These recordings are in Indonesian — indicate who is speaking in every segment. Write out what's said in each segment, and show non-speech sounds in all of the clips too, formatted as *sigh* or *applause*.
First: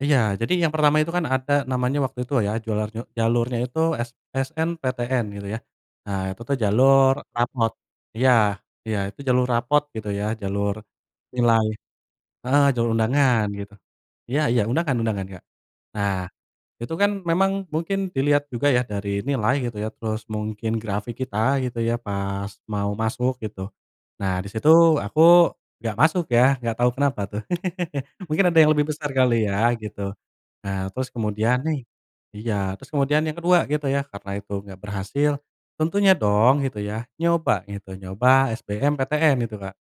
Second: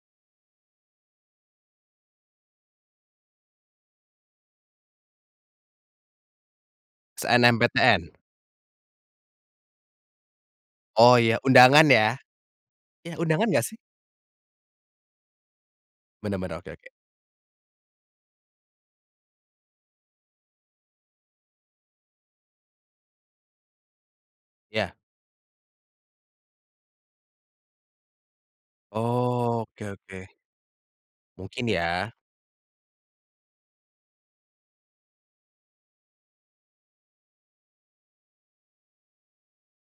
Speaker 1: Iya, jadi yang pertama itu kan ada namanya waktu itu ya, jualan jalurnya itu s SMPTN gitu ya. Nah, itu tuh jalur raport.
Speaker 2: SNMPTN.
Speaker 1: Iya iya itu jalur raport gitu ya jalur
Speaker 2: Oh iya
Speaker 1: nilai
Speaker 2: undangan ya?
Speaker 1: heeh jalur
Speaker 2: Eh undangan
Speaker 1: undangan
Speaker 2: enggak
Speaker 1: gitu.
Speaker 2: sih?
Speaker 1: Iya iya undangan undangan, Kak. Nah,
Speaker 2: Bener bener, oke oke.
Speaker 1: itu kan memang mungkin dilihat juga ya dari nilai gitu ya, terus mungkin grafik kita gitu ya pas mau masuk gitu. Nah, di situ
Speaker 2: Ya.
Speaker 1: aku enggak masuk ya, enggak tahu kenapa tuh. *laughs* Mungkin ada yang lebih besar kali ya
Speaker 2: Oke
Speaker 1: gitu.
Speaker 2: oke.
Speaker 1: Nah, terus kemudian,
Speaker 2: Mungkin
Speaker 1: nih
Speaker 2: ya.
Speaker 1: iya. Terus kemudian yang kedua gitu ya karena itu enggak berhasil. Tentunya dong gitu ya, nyoba gitu, nyoba SBMPTN gitu, Kak.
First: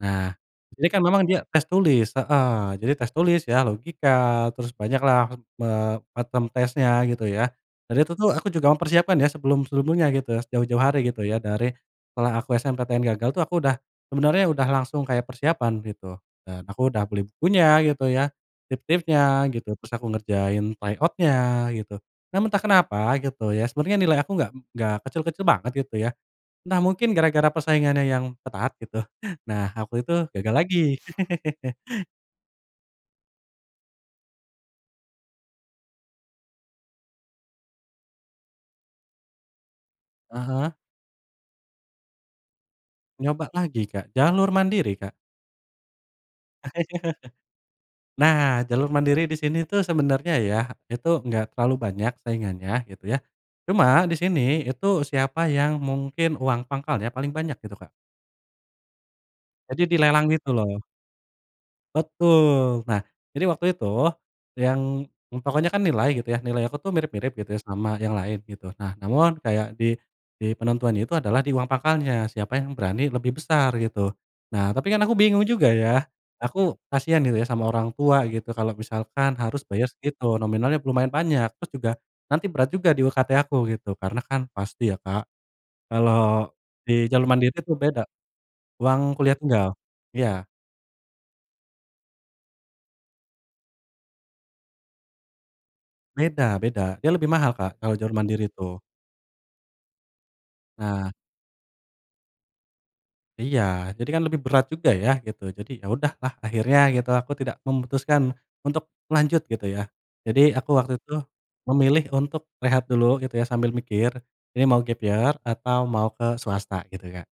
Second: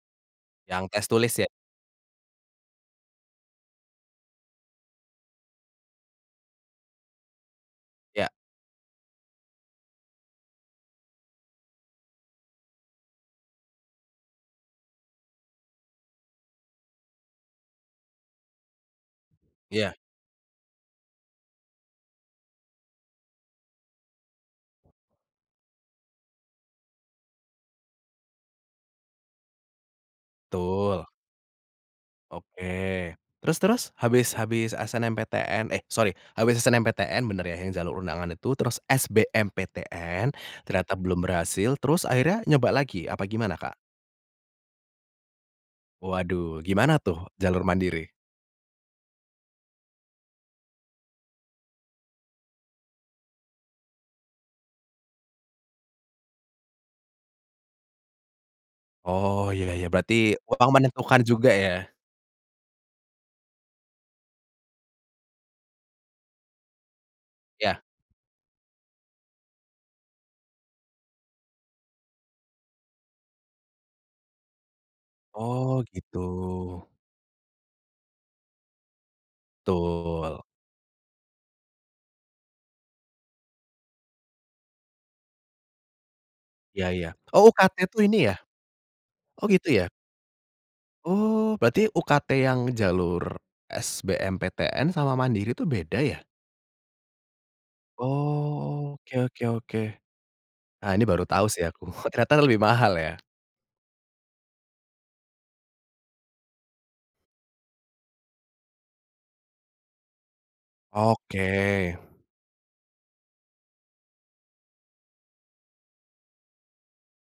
Speaker 1: Nah,
Speaker 2: Yang
Speaker 1: ini kan
Speaker 2: tes
Speaker 1: memang
Speaker 2: tulis
Speaker 1: dia
Speaker 2: ya?
Speaker 1: tes tulis heeh jadi tes tulis ya, logika, terus banyak lah, eee, bottom tesnya gitu ya. Dan itu
Speaker 2: Ya.
Speaker 1: tuh aku juga mempersiapkan ya sebelum sebelumnya gitu, jauh-jauh hari gitu ya, dari setelah aku SMPTN gagal tuh aku udah, sebenarnya udah langsung kayak persiapan gitu dan aku udah beli bukunya gitu ya, tips-tipsnya gitu, terus
Speaker 2: Ya.
Speaker 1: aku ngerjain try out-nya gitu. Namun entah kenapa gitu ya, sebenernya nilai aku enggak enggak kecil-kecil banget gitu ya. Entah mungkin gara-gara persaingannya yang ketat gitu. *chuckles* Nah, aku itu gagal lagi.
Speaker 2: Betul.
Speaker 1: *laughs*
Speaker 2: Oke terus terus, habis habis SNMPTN, eh sorry habis SNMPTN, bener ya yang jalur undangan itu, terus SMBPTN,
Speaker 1: Heeh.
Speaker 2: ternyata belum berhasil, terus akhirnya nyoba lagi apa
Speaker 1: Nyoba
Speaker 2: gimana, Kak?
Speaker 1: lagi, Kak. Jalur mandiri, Kak.
Speaker 2: Waduh gimana tuh jalur
Speaker 1: *laughs*
Speaker 2: mandiri?
Speaker 1: Nah, jalur mandiri di sini tuh sebenarnya ya, itu enggak terlalu banyak saingannya gitu ya. Cuma di sini, itu siapa yang mungkin uang pangkal ya paling banyak gitu, Kak.
Speaker 2: Oh ya
Speaker 1: Jadi
Speaker 2: ya berarti,
Speaker 1: dilelang gitu
Speaker 2: uang
Speaker 1: loh.
Speaker 2: menentukan juga ya?
Speaker 1: Betul. Nah, jadi waktu itu, yang, eee, pokoknya kan nilai gitu ya, nilai aku tuh mirip-mirip gitu ya
Speaker 2: Ya
Speaker 1: sama yang lain gitu. Nah, namun kayak di di penentuan itu adalah di uang pakalnya, siapa yang berani lebih besar gitu. Nah, tapi kan aku bingung juga
Speaker 2: Oh
Speaker 1: ya,
Speaker 2: gitu.
Speaker 1: aku kasihan gitu ya sama orang tua gitu kalau misalkan harus bayar segitu
Speaker 2: Betul.
Speaker 1: nominalnya lumayan banyak. Terus juga nanti berat juga di UKT aku gitu, karena kan pasti ya, Kak. Kalau
Speaker 2: Ya
Speaker 1: di
Speaker 2: ya,
Speaker 1: jalur
Speaker 2: oh,
Speaker 1: mandiri itu
Speaker 2: UKT
Speaker 1: beda.
Speaker 2: tuh ini ya?
Speaker 1: Uang kuliah
Speaker 2: Oh, gitu
Speaker 1: tunggal
Speaker 2: ya?
Speaker 1: iya.
Speaker 2: Oh berarti UKT yang jalur SBMPTN sama mandiri tuh beda ya?
Speaker 1: Beda beda, dia lebih mahal, Kak, kalau jalur mandiri itu.
Speaker 2: Oke oke oke. Ah, ini
Speaker 1: Nah
Speaker 2: baru tau sih aku, *chuckles* oh, ternyata lebih mahal ya.
Speaker 1: Iya, jadi kan lebih berat juga ya gitu. Jadi ya udahlah akhirnya gitu aku tidak, memutuskan untuk lanjut gitu ya. Jadi aku waktu itu
Speaker 2: Oke.
Speaker 1: memilih untuk rehat dulu gitu ya sambil mikir ini mau gap-year atau mau ke swasta gitu, Kak.